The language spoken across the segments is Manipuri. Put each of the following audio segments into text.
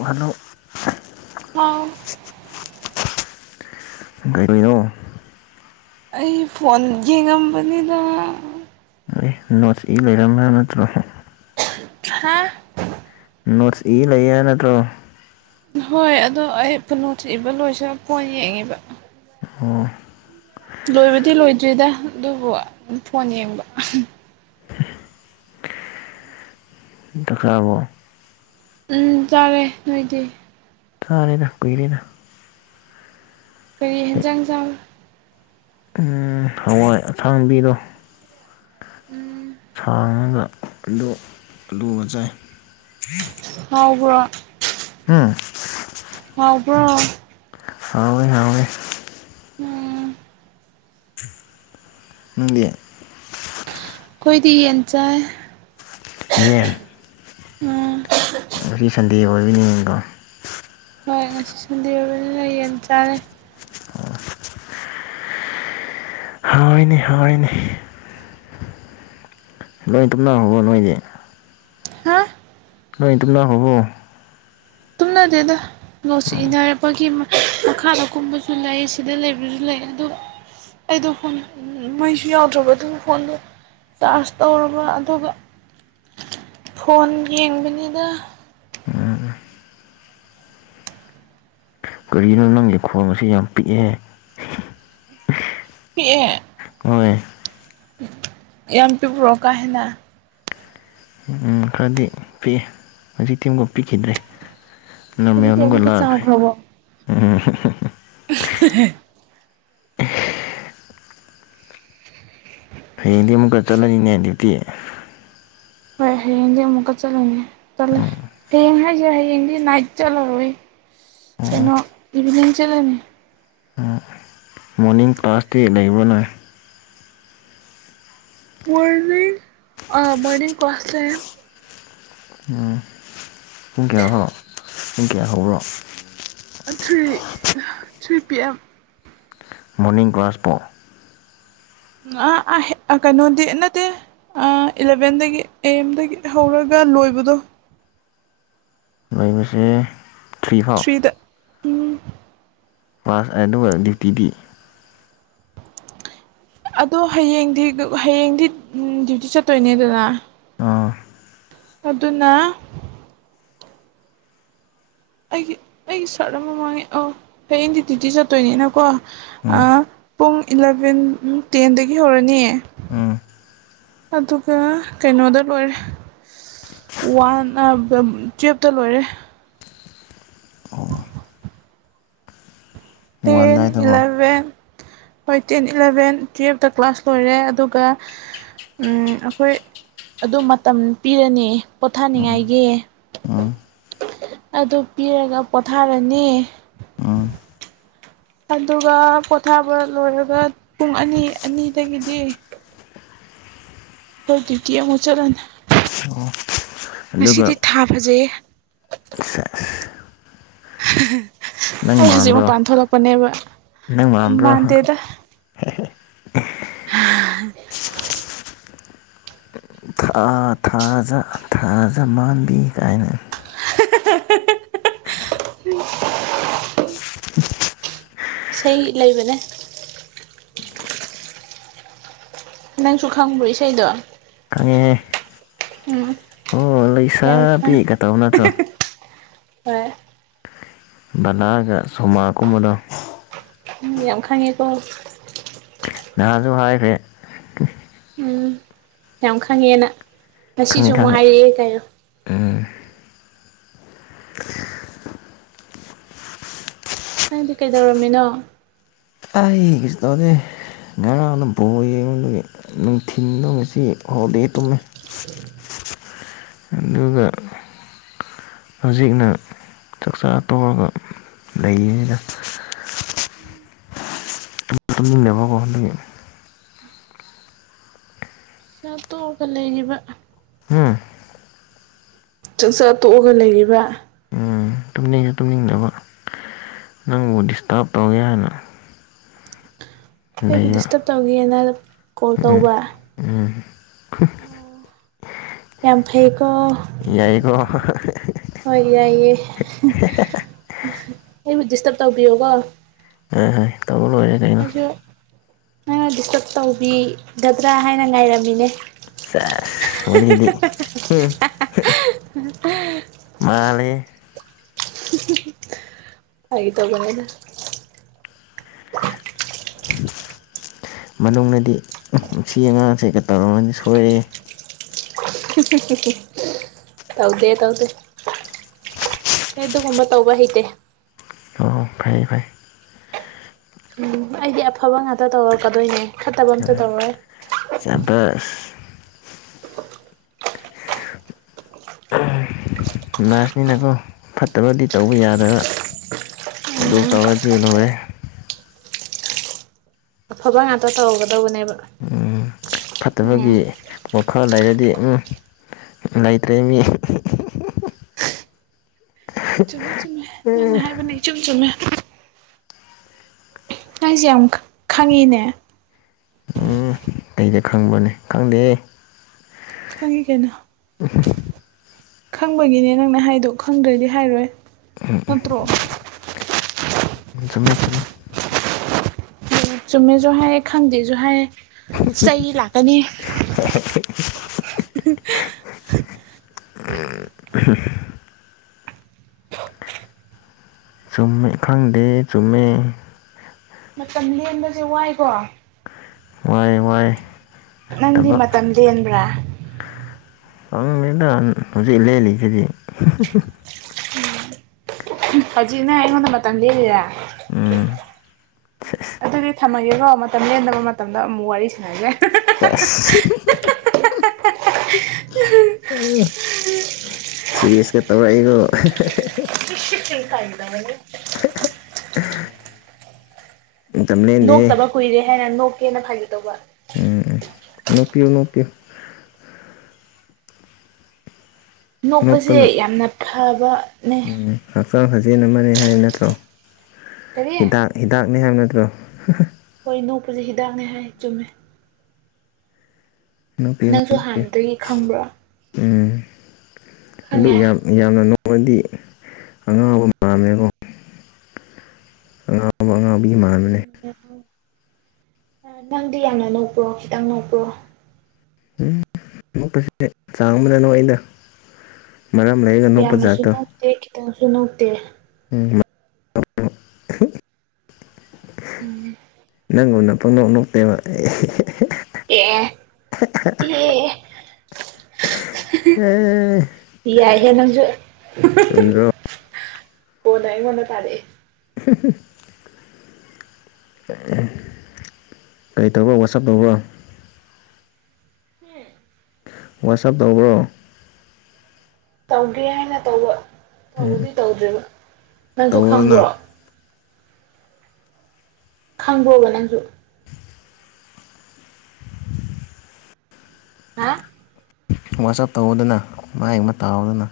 ꯍꯜꯂꯣ [unintelligible] ꯑꯩ ꯐꯣꯟ ꯌꯦꯡꯉꯝꯕꯅꯤꯗ ꯑꯦ ꯅꯣꯠꯁ ꯏ ꯂꯩꯔꯝ [unintelligible] ꯅꯠꯇ꯭ꯔꯣ [unintelligible] ꯅꯣꯠꯁ ꯏ ꯂꯩꯌꯦ ꯍꯥꯏ ꯅꯠꯇ꯭ꯔꯣ ꯍꯣꯏ ꯑꯗꯣ ꯑꯩ ꯄꯨ ꯅꯣꯠꯁ ꯏꯕ ꯂꯣꯏꯁꯤꯜꯂ ꯐꯣꯟ ꯌꯦꯡꯉꯤꯕ ꯑꯣ ꯂꯣꯏꯕꯗꯤ ꯂꯣꯏꯗ꯭ꯔꯤꯗ ꯑꯗꯨꯕꯨ ꯐꯣꯟ ꯌꯦꯡꯕ ꯆꯥꯛ ꯆꯥꯔꯕꯣ ꯎꯝ ꯆꯥꯔꯦ ꯅꯣꯏꯗꯤ ꯆꯥꯔꯦꯗ ꯀꯨꯏꯔꯦꯅ ꯀꯔꯤ ꯍꯦꯟꯖꯥꯡ ꯆꯥꯕ ꯎꯝ ꯍꯋꯥꯏ ꯑꯊꯥꯡꯕꯤꯗꯣ ꯎꯝ ꯁꯥꯡꯉꯥꯒ ꯑꯂꯨ ꯑꯂꯨꯒ ꯆꯥꯏ ꯍꯥꯎꯕ꯭ꯔꯣ ꯍꯥ ꯍꯥꯎꯕ꯭ꯔꯣ ꯍꯥꯎꯋꯦ ꯍꯥꯎꯋꯦ ꯎꯨꯝ ꯅꯪꯗꯤ ꯈꯣꯏꯗꯤ ꯌꯦꯟ ꯆꯥꯏ ꯌꯦꯟ ꯎꯝ ꯉꯁꯤ ꯁꯟꯗꯦ ꯑꯣꯏꯕꯣꯏ ꯆꯤꯡꯉꯤꯀꯣ ꯍꯣꯏ ꯉꯁꯤ ꯁꯟꯗꯦ ꯑꯣꯏꯕꯅꯤꯅ ꯌꯦꯟ ꯆꯥꯔꯦ ꯍꯥꯎꯋꯤꯅꯦ ꯍꯥꯎꯔꯦꯅꯦ ꯂꯣꯏ ꯇꯨꯝꯅꯈꯔꯥꯕꯣ ꯅꯣꯏꯗꯤ ꯍꯥ ꯂꯣꯏ ꯇꯨꯝꯅꯈꯔꯥꯕꯣ ꯇꯨꯝꯅꯗꯦꯗ ꯅꯣꯠꯁ ꯏꯅꯔꯛꯄꯒꯤ ꯃꯈꯥꯗ ꯀꯨꯝꯕꯁꯨ ꯂꯩ ꯁꯤꯗ ꯂꯩꯕꯁꯨ ꯂꯩ ꯑꯗꯣ ꯑꯩꯗꯣ ꯐꯣꯟ ꯃꯩꯁꯨ ꯌꯥꯎꯗ꯭ꯔꯥꯕ ꯑꯗꯨ ꯐꯣꯟꯗꯣ ꯆꯥꯔꯁ ꯇꯧꯔꯨꯕ ꯑꯗꯨꯒ ꯐꯣꯟ ꯌꯦꯡꯕꯅꯤꯅ ꯀꯔꯤꯒꯤꯅꯣ ꯅꯪꯒꯤ ꯈꯣꯟꯁꯦ ꯌꯥꯝ ꯄꯤꯛꯑꯦ ꯄꯤꯛꯑꯦ ꯍꯣꯏ ꯌꯥꯝ ꯄꯤꯛꯄ꯭ꯔꯣ ꯀꯥ ꯍꯦꯟꯅ ꯎꯝ ꯈꯔꯗꯤ ꯄꯤꯑꯦ ꯍꯧꯖꯤꯛꯇꯤ ꯑꯃꯨꯛ ꯄꯤꯈꯤꯗ꯭ꯔꯦ ꯅꯣꯔꯃꯦꯟ ꯍꯧꯖꯤꯛꯇꯤ ꯅꯨꯡꯒ ꯑꯃꯨꯛꯀ ꯂꯥꯛꯈ꯭ꯔꯦ ꯆꯥꯎꯈ꯭ꯔꯕꯣ ꯎꯝ [unintelligible] ꯍꯌꯦꯡꯗꯤ ꯑꯃꯨꯛꯀ ꯆꯠꯂꯅꯤꯅꯦ ꯑꯗꯨꯗꯤ ꯍꯣꯏ ꯍꯌꯦꯡꯗꯤ ꯑꯃꯨꯛꯀ ꯆꯠꯂꯅꯤ ꯆꯠꯂꯦ ꯍꯌꯦꯡ ꯍꯥꯏꯁꯦ ꯍꯌꯦꯡꯗꯤ ꯅꯥꯏꯠ ꯆꯠꯂꯔꯣꯏꯌꯦ ꯑꯣ ꯀꯩꯅꯣ ꯏꯚꯤꯅꯤꯡ ꯆꯠꯂꯅꯤ ꯃꯣꯔꯅꯤꯡ ꯀ꯭ꯂꯥꯁꯇꯤ ꯂꯩꯕꯔꯣꯅꯦ ꯃꯣꯔꯅꯤꯡ ꯑꯥ ꯃꯣꯔꯅꯤꯡ ꯀ꯭ꯂꯥꯁ ꯂꯩꯌꯦ ꯎꯝ ꯄꯨꯡ ꯀꯌꯥ ꯐꯥꯎ ꯄꯨꯡ ꯀꯌꯥ ꯍꯧꯕꯔꯣ three three P M morning ꯀ꯭ꯂꯥꯁꯄꯣ ꯑꯥ ꯀꯩꯅꯣꯗꯤ ꯅꯠꯇꯦ ꯑꯥ ꯏꯂꯥꯚꯦꯟꯗꯒꯤ ꯑꯦ ꯑꯦꯝꯗꯒꯤ ꯍꯧꯔꯒ ꯂꯣꯏꯕꯗꯣ ꯂꯣꯏꯕꯁꯦ ꯇ꯭ꯔꯤ ꯐꯥꯎ ꯊ꯭ꯔꯤꯗ ꯎꯝ ꯀ꯭ꯂꯥꯁ ꯑꯗꯨꯒ ꯗ꯭ꯌꯨꯇꯤꯗꯤ ꯑꯗꯣ ꯍꯌꯦꯡꯗꯤ ꯍꯌꯦꯡꯗꯤ ꯗ꯭ꯌꯨꯇꯤ ꯆꯠꯇꯣꯏꯅꯦꯗꯅ ꯑꯥ ꯑꯗꯨꯅ ꯑꯩꯒꯤ ꯑꯩꯒꯤ ꯁꯥꯔꯠ ꯑꯃ ꯃꯥꯡꯉꯦ ꯑꯧ ꯍꯌꯦꯡꯗꯤ ꯗꯤꯌꯨꯇꯤ ꯆꯠꯇꯣꯏꯅꯤꯅꯀꯣ ꯎꯝ ꯑꯥ ꯄꯨꯡ ꯏꯂꯚꯦꯟ ꯇꯦꯟꯗꯒꯤ ꯍꯧꯔꯅꯤ ꯎꯝ ꯑꯗꯨꯒ ꯀꯩꯅꯣꯗ ꯂꯣꯏꯔꯦ ꯋꯥꯟ ꯇꯨꯋꯦꯞꯇ ꯂꯣꯏꯔꯦ ꯑꯣ ꯋꯥꯟ ꯇꯦꯟ ꯑꯗꯥꯏꯗꯀꯣ ꯏꯂꯥꯚꯦꯟ ꯍꯣꯏ ꯇꯦꯟ ꯏꯂꯥꯚꯦꯟ ꯇꯨꯌꯦꯞꯇ ꯀ꯭ꯂꯥꯁ ꯂꯣꯏꯔꯦ ꯑꯗꯨꯒ ꯎꯝ ꯑꯩꯈꯣꯏ ꯑꯗꯨ ꯃꯇꯝ ꯄꯤꯔꯅꯤ ꯄꯣꯊꯥꯅꯤꯡꯉꯥꯏꯒꯤ ꯎꯝ ꯑꯗꯨ ꯄꯤꯔꯒ ꯄꯣꯊꯥꯔꯅꯤ ꯎꯝ ꯑꯗꯨꯒ ꯄꯣꯊꯥꯕ ꯂꯣꯏꯔꯒ ꯄꯨꯡ ꯑꯅꯤ ꯑꯅꯤꯗꯒꯤꯗꯤ ꯑꯩꯈꯣꯏ ꯗꯤꯌꯨꯇꯤ ꯑꯃꯨꯛ ꯆꯠꯂꯅꯤ ꯉꯁꯤꯗꯤ ꯑꯗꯨꯒ ꯊꯥ ꯐꯖꯩꯌꯦ ꯁꯦꯁ ꯅꯪ ꯑꯩ ꯍꯧꯖꯤꯛ ꯃꯥꯟꯕ꯭ꯔꯣ ꯃꯄꯥꯟ ꯊꯣꯛꯂꯛꯄꯅꯦꯕ ꯅꯪ ꯃꯥꯟꯕ꯭ꯔꯣ ꯃꯥꯟꯗꯦꯗ [unintelligible] [unintelligible] ꯊꯥ ꯊꯥꯖ ꯊꯥꯖ ꯃꯥꯟꯕꯤ ꯀꯥꯏꯅ [unintelligible] ꯏꯁꯩ ꯂꯩꯕꯅꯦ꯫ ꯅꯪꯁꯨ ꯈꯪꯕ꯭ꯔꯣ ꯏꯁꯩꯗꯣ ꯈꯪꯉꯦꯍꯦ ꯎꯝ ꯍꯣ ꯌꯥꯝ ꯈꯪ ꯂꯩꯁꯥꯕꯤꯒ ꯇꯧ ꯅꯠꯇ꯭ꯔꯣ꯫ ꯍꯣꯏ ꯕꯂꯥꯒ ꯁꯃꯥꯒ ꯀꯨꯝꯕꯗꯣ꯫ ꯎꯝ ꯌꯥꯝ ꯈꯪꯉꯤꯀꯣ꯫ ꯅꯍꯥꯟꯁꯨ ꯍꯥꯏꯈ꯭ꯔꯦ꯫ ꯎꯝ ꯌꯥꯝ ꯈꯪꯉꯦꯅ ꯉꯁꯤꯁꯨ ꯈꯪꯉꯦ ꯑꯃꯨꯛ ꯈꯪꯉꯦ ꯍꯥꯏꯔꯛꯑꯦ ꯀꯥꯏ꯫ ꯎꯝ [inaudible] ꯅꯪꯗꯤ ꯀꯩꯗꯧꯔꯝꯃꯤꯅꯣ? ꯑꯩ ꯀꯩꯁꯨ ꯇꯧꯗꯦ꯫ ꯉꯔꯥꯡꯅ ꯕꯣꯜ ꯌꯦꯡꯕꯒꯤ ꯅꯨꯡꯊꯤꯟꯗꯣ ꯉꯁꯤ ꯍꯣꯜꯗꯦ ꯇꯨꯝꯃꯦ꯫ [inaudible] ꯑꯗꯨꯒ ꯍꯧꯖꯤꯛꯅ ꯆꯥꯛꯆꯥ ꯇꯧꯑꯒ ꯂꯩꯔꯤꯅꯤꯅ꯫ ꯇꯨꯝꯅꯤꯡꯅꯕ [unintelligible] ꯆꯥ ꯇꯣꯛꯑꯒ ꯂꯩꯔꯤꯕ꯫ ꯎꯝ ꯆꯥꯛꯆꯥ ꯇꯣꯛꯑꯒ ꯂꯩꯔꯤꯕ꯫ ꯇꯨꯝꯅꯤꯡꯉꯦ ꯇꯨꯝꯅꯤꯡꯗꯕ ꯅꯪꯕꯨ ꯗꯤꯁꯇꯥꯔꯕ ꯇꯧꯒꯦ ꯍꯥꯏꯅ꯫ ꯑꯩꯕꯨ ꯂꯩꯕ ꯗꯤꯁꯇꯔꯕ ꯇꯧꯒꯦꯅ ꯀꯣꯜ ꯇꯧꯕ꯫ ꯌꯥꯝ ꯐꯩꯀꯣ꯫ ꯌꯥꯏꯀꯣ꯫ ꯍꯣꯏ ꯌꯥꯏꯌꯦ ꯑꯩꯕꯨ ꯗꯤꯁꯇꯔꯕ ꯇꯧꯕꯤꯌꯣꯀꯣ꯫ ꯍ ꯍꯣꯏ ꯇꯧꯕ ꯂꯣꯏꯔꯦ ꯀꯩꯅꯣ꯫ ꯑꯗꯨ ꯅꯪꯅ ꯗꯤꯁꯇꯔꯕ ꯇꯧꯕꯤꯒꯗ꯭ꯔꯥ ꯍꯥꯏꯅ ꯉꯥꯏꯔꯝꯃꯤꯅꯦ꯫ ꯆꯥꯁ ꯋꯔꯤꯗꯤ꯫ ꯃꯥꯂꯦꯍꯦ꯫ ꯍꯥꯏꯒꯦ ꯇꯧꯕꯅꯦꯗ꯫ ꯃꯅꯨꯡꯅꯗꯤ ꯁꯤ ꯑꯉꯥꯡꯁꯦꯒ ꯇꯧꯔꯝꯃꯗꯤ ꯁꯣꯏꯔꯦꯍꯦ꯫ ꯇꯧꯗꯦ ꯇꯧꯗꯦ꯫ ꯑꯩ ꯑꯗꯨꯒꯨꯝꯕ ꯇꯧꯕ ꯍꯩꯇꯦ꯫ ꯑꯣ ꯐꯩ ꯐꯩ ꯎꯝ ꯑꯩꯗꯤ ꯑꯐꯕ ꯉꯥꯛꯇ ꯇꯧꯔꯛꯀꯗꯣꯏꯅꯦ ꯐꯠꯇꯕ ꯑꯝꯇ ꯌꯥꯔꯦ ꯇꯧꯔꯣꯏ꯫ ꯆꯕꯁ ꯅꯔꯁꯅꯤꯅꯀꯣ ꯐꯠꯇꯕꯗꯤ ꯇꯧꯕ ꯌꯥꯗꯕ꯫ ꯑꯗꯨ ꯇꯧꯔꯗꯤ ꯂꯣꯏꯔꯦ꯫ ꯑꯐꯕ ꯉꯥꯛꯇ ꯇꯧꯔꯒꯗꯧꯕꯅꯦꯕ꯫ ꯐꯠꯇꯕꯒꯤ ꯋꯈꯜ ꯂꯩꯔꯗꯤ ꯎꯝ ꯂꯩꯇ꯭ꯔꯦ ꯃꯤ ꯆꯨꯝꯃꯦ ꯆꯨꯝꯃꯦ ꯅꯪꯅ ꯍꯥꯏꯕꯅꯤ ꯏꯆꯨꯝ ꯆꯨꯝꯃꯦ꯫ ꯅꯪꯁꯦ ꯌꯥꯝ ꯈ ꯈꯪꯉꯤꯅꯦ ꯎꯝ ꯑꯩꯗꯤ ꯈꯪꯕꯅꯦ ꯈꯪꯗꯦ ꯈꯪꯉꯤ ꯀꯩꯅꯣ ꯎꯝ ꯈꯪꯕꯒꯤꯅꯦ ꯅꯪꯅ ꯍꯥꯏꯗꯣ ꯈꯪꯗ꯭ꯔꯗꯤ ꯍꯥꯏꯔꯣꯏ ꯅꯠꯇ꯭ꯔꯣ ꯆꯨꯝꯃꯦ ꯆꯨꯝꯃꯦ ꯆꯨꯝꯃꯦꯁꯨ ꯍꯥꯏꯌꯦ ꯈꯪꯗꯦꯁꯨ ꯍꯥꯏꯌꯦ ꯆꯩ ꯂꯥꯛꯀꯅꯤ [inaudible] [unintelligible] [unintelligible] ꯆꯨꯝꯃꯦ ꯈꯪꯗꯦ ꯆꯨꯝꯃꯦ ꯃꯇꯝ ꯂꯦꯟꯕꯖꯦ ꯋꯥꯏꯀꯣ ꯋꯥꯏꯌꯦ ꯋꯥꯏꯌꯦ ꯅꯪꯗꯤ ꯃꯇꯝ ꯂꯦꯟꯕ꯭ꯔꯥ ꯐꯝꯃꯤꯗꯥ ꯍꯧꯖꯤꯛ ꯂꯦꯟꯂꯤꯁꯤꯗꯤ ꯍꯧꯖꯤꯛ ꯅꯪ ꯑꯩꯉꯣꯟꯗ ꯃꯇꯝ ꯂꯦꯜꯂꯤꯔ ꯎꯝ ꯎꯝ ꯁꯦꯁ ꯑꯗꯨꯗꯤ ꯊꯝꯃꯒꯦꯀꯣ ꯃꯇꯝ ꯂꯦꯟꯗꯕ ꯃꯇꯝꯗ ꯑꯃꯨꯛ ꯋꯥꯔꯤ ꯁꯥꯟꯅꯖꯦ ꯁꯦꯖ ꯁꯤꯔꯤꯌꯦꯁꯀ ꯇꯧꯔꯛꯏꯀꯣ [unintelligible] ꯃꯇꯝ ꯂꯦꯟꯗꯦꯍꯦ ꯅꯣꯛꯇꯕ ꯀꯨꯏꯔꯦ ꯍꯥꯏꯅ ꯅꯣꯛꯀꯦꯅ ꯐꯥꯒꯤ ꯇꯧꯕ ꯎꯝ ꯅꯣꯛꯄꯤꯌꯨ ꯅꯣꯛꯄꯤꯌꯨ ꯅꯣꯛꯄꯁꯦ ꯅꯣꯛꯄꯅ ꯌꯥꯝꯅ ꯐꯕꯅꯦ ꯎꯝ ꯍꯛꯆꯥꯡ ꯁꯥꯖꯦꯜ ꯑꯃꯅꯦ ꯍꯥꯏꯕ ꯅꯠꯇ꯭ꯔꯣ ꯀꯔꯤ ꯍꯤꯗꯥꯛ ꯍꯤꯗꯥꯛꯅꯦ ꯍꯥꯏꯕ ꯅꯠꯇ꯭ꯔꯣ ꯍꯣꯏ ꯅꯣꯛꯄꯁꯦ ꯍꯤꯗꯥꯛꯅꯦ ꯍꯥꯏ ꯆꯨꯝꯃꯦ ꯅꯣꯛꯄꯤꯌꯨ ꯅꯪꯁꯨ ꯅꯣꯛꯄꯤꯌꯨ ꯍꯥꯟꯅꯗꯒꯤ ꯈꯪꯕ꯭ꯔꯣ ꯎꯝ ꯑꯗꯨ ꯈꯪꯉꯦ ꯌꯥꯝ ꯌꯥꯝꯅ ꯅꯣꯛꯑꯗꯤ ꯑꯉꯥꯎꯕ ꯑꯉꯥꯎ ꯑꯃꯨꯛ ꯑꯉꯥꯎꯕꯤ ꯃꯥꯟ ꯅꯪꯗꯤ ꯌꯥꯝꯅ ꯅꯣꯛꯄ꯭ꯔꯣ ꯈꯤꯇꯪ ꯅꯣꯛꯄ꯭ꯔꯣ ꯎꯝ ꯅꯣꯛꯄꯁꯦ ꯆꯥꯡ ꯑꯃꯗ ꯅꯣꯛꯏꯗ ꯃꯔꯝ ꯂꯩꯔꯒ ꯅꯣꯛꯄ ꯌꯥꯝꯅꯁꯨ ꯖꯥꯠꯇꯣ ꯅꯣꯛꯇꯦ ꯈꯤꯇꯪꯁꯨ ꯅꯣꯛꯇꯦ ꯎꯝ ꯃ ꯎꯝ ꯅꯪꯒꯨꯝꯅ ꯄꯛꯅꯣꯛ ꯅꯣꯛꯇꯦꯕ [unintelligible] ꯑꯦ ꯑꯦ ꯑꯦ ꯑꯦ ꯑꯦ ꯑꯦ ꯍꯦꯍꯦꯍꯦ ꯌꯥꯏꯍꯦ ꯅꯪꯁꯨ ꯆꯨꯝꯗ꯭ꯔꯣ ꯀꯣꯟꯅ ꯑꯩꯉꯣꯟꯗ ꯇꯥꯔꯛꯑꯦ [unintelligible] ꯀꯩ ꯇꯧꯕ꯭ꯔ ꯋꯥꯆꯞ ꯇꯧꯕ꯭ꯔꯣ [unintelligible] ꯋꯥꯆꯞ ꯇꯧꯕ꯭ꯔꯣ ꯇꯧꯒꯦ ꯍꯥꯏꯅ ꯇꯧꯕ ꯎꯝ ꯇꯧꯕꯗꯤ ꯇꯧꯗ꯭ꯔꯤꯕ ꯅꯪꯁꯨ ꯇꯧꯑꯣꯗꯅ ꯈꯪꯕ꯭ꯔꯣ ꯈꯪꯕ꯭ꯔꯣꯕ ꯅꯪꯁꯨ ꯍꯥ ꯋꯥꯆꯞ ꯇꯧꯑꯣꯗꯅ ꯃꯥꯏ ꯑꯃ ꯇꯥꯎꯗꯅ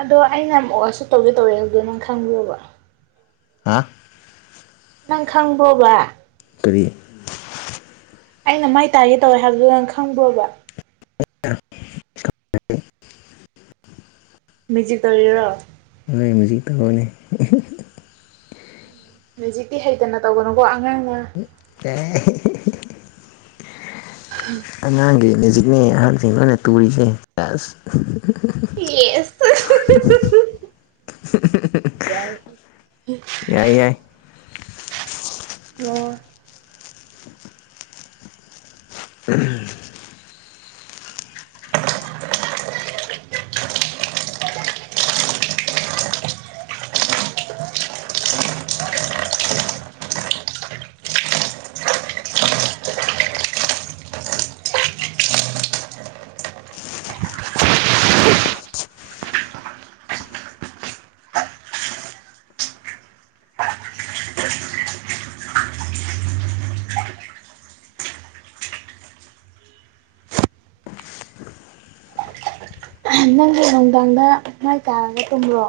ꯑꯗꯣ ꯑꯩꯅ ꯑꯃꯨꯛꯑꯁꯨ ꯇꯧꯒꯜꯗꯤ ꯇꯧꯑꯦ ꯑꯗꯣ ꯅꯪ ꯈꯪꯕ꯭ꯔꯣꯕ ꯍꯥꯥ ꯅꯪ ꯈꯪꯕ꯭ꯔꯣꯕ ꯀꯔꯤ ꯑꯩꯅ ꯃꯥꯏ ꯇꯥꯒꯦ ꯇꯧꯋꯦ ꯍꯥꯏꯕꯗꯨ ꯅꯪ ꯈꯪꯕ꯭ꯔꯣꯕ [unintelligible] ꯃꯦꯖꯤꯛ ꯇꯧꯔꯤꯔꯣ ꯍꯣꯏ ꯃꯦꯖꯤꯛ ꯇꯧꯕꯅꯤ [unintelligible] ꯃꯦꯖꯤꯛꯇꯤ ꯍꯩꯇꯅ ꯇꯧꯒꯅꯨꯀꯣ ꯑꯉꯥꯡꯅ ꯑꯦ [unintelligible] [inaudible] ꯑꯉꯥꯡꯒꯤ ꯃꯦꯖꯤꯛꯅꯦ ꯑꯍꯟꯁꯤꯡꯣꯏꯅ ꯇꯨꯔꯤꯁꯦ [unintelligible] ꯌꯦꯁ ꯌꯥꯏ ꯌꯥꯏ ꯌꯥꯏ ꯑꯣ ꯎꯝ ꯅꯪꯁꯨ ꯅꯨꯡꯗꯥꯡꯗ ꯃꯥꯏ ꯇꯥꯔꯒ ꯇꯨꯝꯕ꯭ꯔꯣ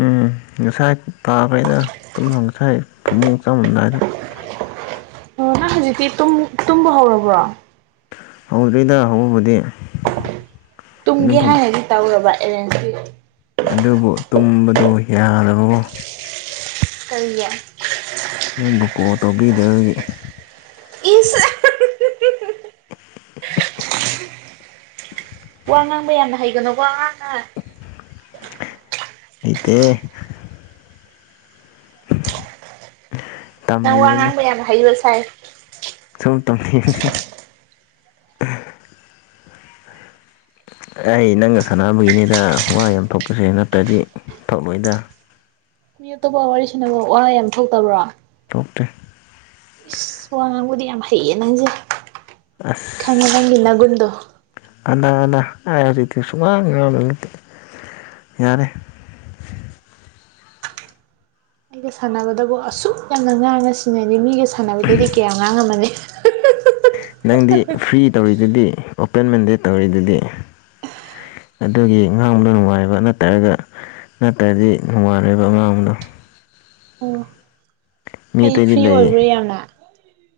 ꯎꯝ ꯉꯁꯥꯏ ꯇꯥꯕꯩꯗ ꯇꯨꯝꯅ ꯉꯁꯥꯏ ꯐꯃꯨꯡ ꯆꯪꯉꯝꯗꯥꯏꯗ ꯑꯣ ꯅꯪ ꯍꯧꯖꯤꯛꯇꯤ ꯇꯨꯝ ꯇꯨꯝꯕ ꯍꯧꯔꯕ꯭ꯔꯣ ꯍꯧꯗ‌ꯦꯗ ꯍꯧꯕꯕꯨꯗꯤ ꯇꯨꯝꯒꯦ ꯑꯗꯨꯝꯐꯝ ꯍꯥꯏꯅꯒꯤ ꯇꯧꯔꯕ ꯑꯦꯔꯦꯟꯖꯀꯤ ꯑꯗꯨꯕꯨ ꯇꯨꯝꯕꯗꯨ ꯌꯥꯗꯕꯕꯨ ꯀꯔꯤꯒꯤ ꯅꯪꯕꯨ ꯀꯣꯜ ꯇꯧꯕꯤꯗꯕꯒꯤ ꯏꯁ [unintelligible] ꯋꯥ ꯉꯥꯡꯕ ꯌꯥꯝꯅ ꯍꯩꯒꯅꯨꯀ‌ꯣ ꯑꯉꯥꯡꯅ ꯍꯩꯇ‌ꯦꯍ‌ꯦ ꯅꯪ ꯋꯥ ꯇꯝꯂꯤꯕꯅꯤ ꯉꯥꯡꯕ ꯌꯥꯝꯅ ꯍꯩꯕ ꯁꯥꯏ ꯁꯨꯝ ꯇꯨꯝꯅꯤꯡꯕꯩ ꯑꯩ ꯅꯪꯒ ꯁꯥꯟꯅꯕꯒꯤꯅꯤꯗ ꯋꯥ ꯌꯥꯝ ꯊꯣꯛꯄꯁꯦ ꯅꯠꯇ꯭ꯔꯗꯤ ꯊ‌ꯣꯛꯂꯣꯏꯗ ꯃꯤ ꯑꯇꯣꯞꯄ ꯋꯥꯔꯤ ꯁꯥꯅꯕ ꯋꯥ ꯌꯥꯝ ꯊꯣꯛꯇꯕ꯭ꯔꯣ ꯊꯣꯛꯇꯦ ꯑꯁ ꯋꯥ ꯉꯥꯡꯕꯨꯗꯤ ꯌꯥꯝ ꯍꯩꯌꯦ ꯅꯪꯁꯦ ꯈꯪꯉꯦ ꯑꯁ ꯅꯪꯒꯤ ꯅꯒꯨꯟꯗꯣ ꯑꯅꯥ ꯑꯅꯥ ꯑꯩ ꯍꯧꯖꯤꯛꯇꯤ ꯁꯨꯉꯥꯡ [unintelligible] ꯉꯥꯡꯕ ꯌꯥꯔꯦ ꯑꯩꯒ ꯁꯥꯟꯅꯕꯗꯕꯨ ꯑꯁꯨꯛ ꯌꯥꯝꯅ ꯉꯥꯡꯅ ꯁꯤꯅꯗꯤ ꯃꯤꯒ ꯁꯥꯟꯅꯕꯗꯗꯤ ꯀꯌꯥꯝ ꯉꯥꯡꯉꯝꯃꯅꯤ ꯅꯪꯗꯤ ꯐ꯭ꯔꯤ ꯇꯧꯔꯤꯗꯨꯗꯤ ꯑꯣꯄꯦꯟ ꯃꯟꯗꯦ ꯇꯧꯔꯤꯗꯨꯗꯤ ꯑꯗꯨꯒꯤ ꯉꯥꯡꯕꯗ ꯅꯨꯡꯉꯥꯏꯕ ꯅꯠꯇ꯭ꯔꯒ ꯅꯠꯇ꯭ꯔꯗꯤ ꯅꯨꯡꯉꯥꯏꯔ‌ꯣꯏꯕ ꯑꯉꯥꯡꯗꯣ ꯃꯤ ꯑꯩꯩ ꯑꯇꯩꯗꯤ ꯐ꯭ꯔꯤ ꯂꯩ ꯑꯣꯏꯕ꯭ꯔꯣ ꯌꯥꯝꯅ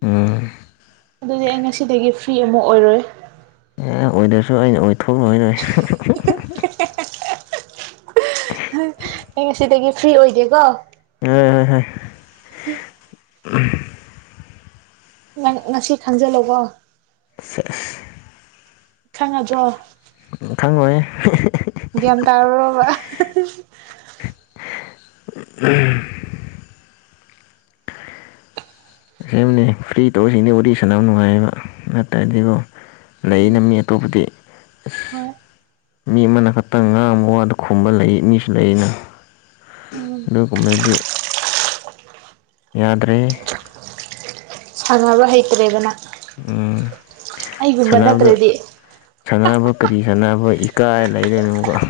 ꯎꯝ ꯑꯗꯨꯗꯤ ꯑꯩ ꯉꯁꯤꯗꯒꯤ ꯐ꯭ꯔꯤ ꯑꯃꯨꯛ ꯑꯣꯏꯔꯣꯏ ꯑꯦ ꯑꯣꯏꯗ꯭ꯔꯁꯨ ꯑꯩꯅ ꯑꯣꯏꯊꯣꯛꯂ ꯂ‌ꯣꯏꯔ‌ꯦ ꯑꯩ ꯉꯁꯤꯗꯒꯤ ꯐ꯭ꯔꯤ ꯑꯣꯏꯗꯦꯀꯣ [unintelligible] ꯅꯪ ꯉꯁꯤ ꯈꯪꯖꯜꯂꯣꯀꯣ [unintelligible] ꯈꯪꯉꯗ꯭ꯔꯣ ꯈꯪꯉꯣꯏꯌꯦ ꯒ꯭ꯌꯥꯟ ꯇꯥꯔꯕꯣꯕ ꯎꯝ ꯁꯦꯝꯅꯤ ꯐ꯭ꯔꯤ ꯇꯧꯁꯤꯅꯦ ꯋꯥꯔꯤ ꯁꯥꯟꯅ ꯅꯨꯡꯉꯥꯏꯌꯦꯕ ꯅꯠꯇꯔꯗꯤꯕꯣ ꯂꯩꯩꯅ ꯃꯤ ꯑꯇꯣꯞꯄꯗꯤ ꯍꯣꯏ ꯃꯤ ꯑꯃꯅ ꯈꯇꯪ ꯉꯥꯡꯕ ꯋꯥꯗ ꯈꯨꯝꯕ ꯂꯩꯌꯦ ꯃꯤꯁꯨ ꯂꯩꯩꯌꯦꯅ ꯑꯗꯨꯒꯨꯝꯕꯗꯤ ꯌꯥꯗ꯭ꯔꯦ ꯁꯥꯟꯅꯕ ꯍꯩꯇ꯭ꯔꯦꯕ ꯅꯪ ꯎꯝ ꯁꯥꯟꯅꯕꯗ ꯅꯠꯇ꯭ꯔꯗꯤ ꯁꯥꯟꯅꯕ ꯀꯔꯤ ꯁꯥꯟꯅꯕ ꯏꯀꯥꯏ ꯂꯩꯔ [unintelligible]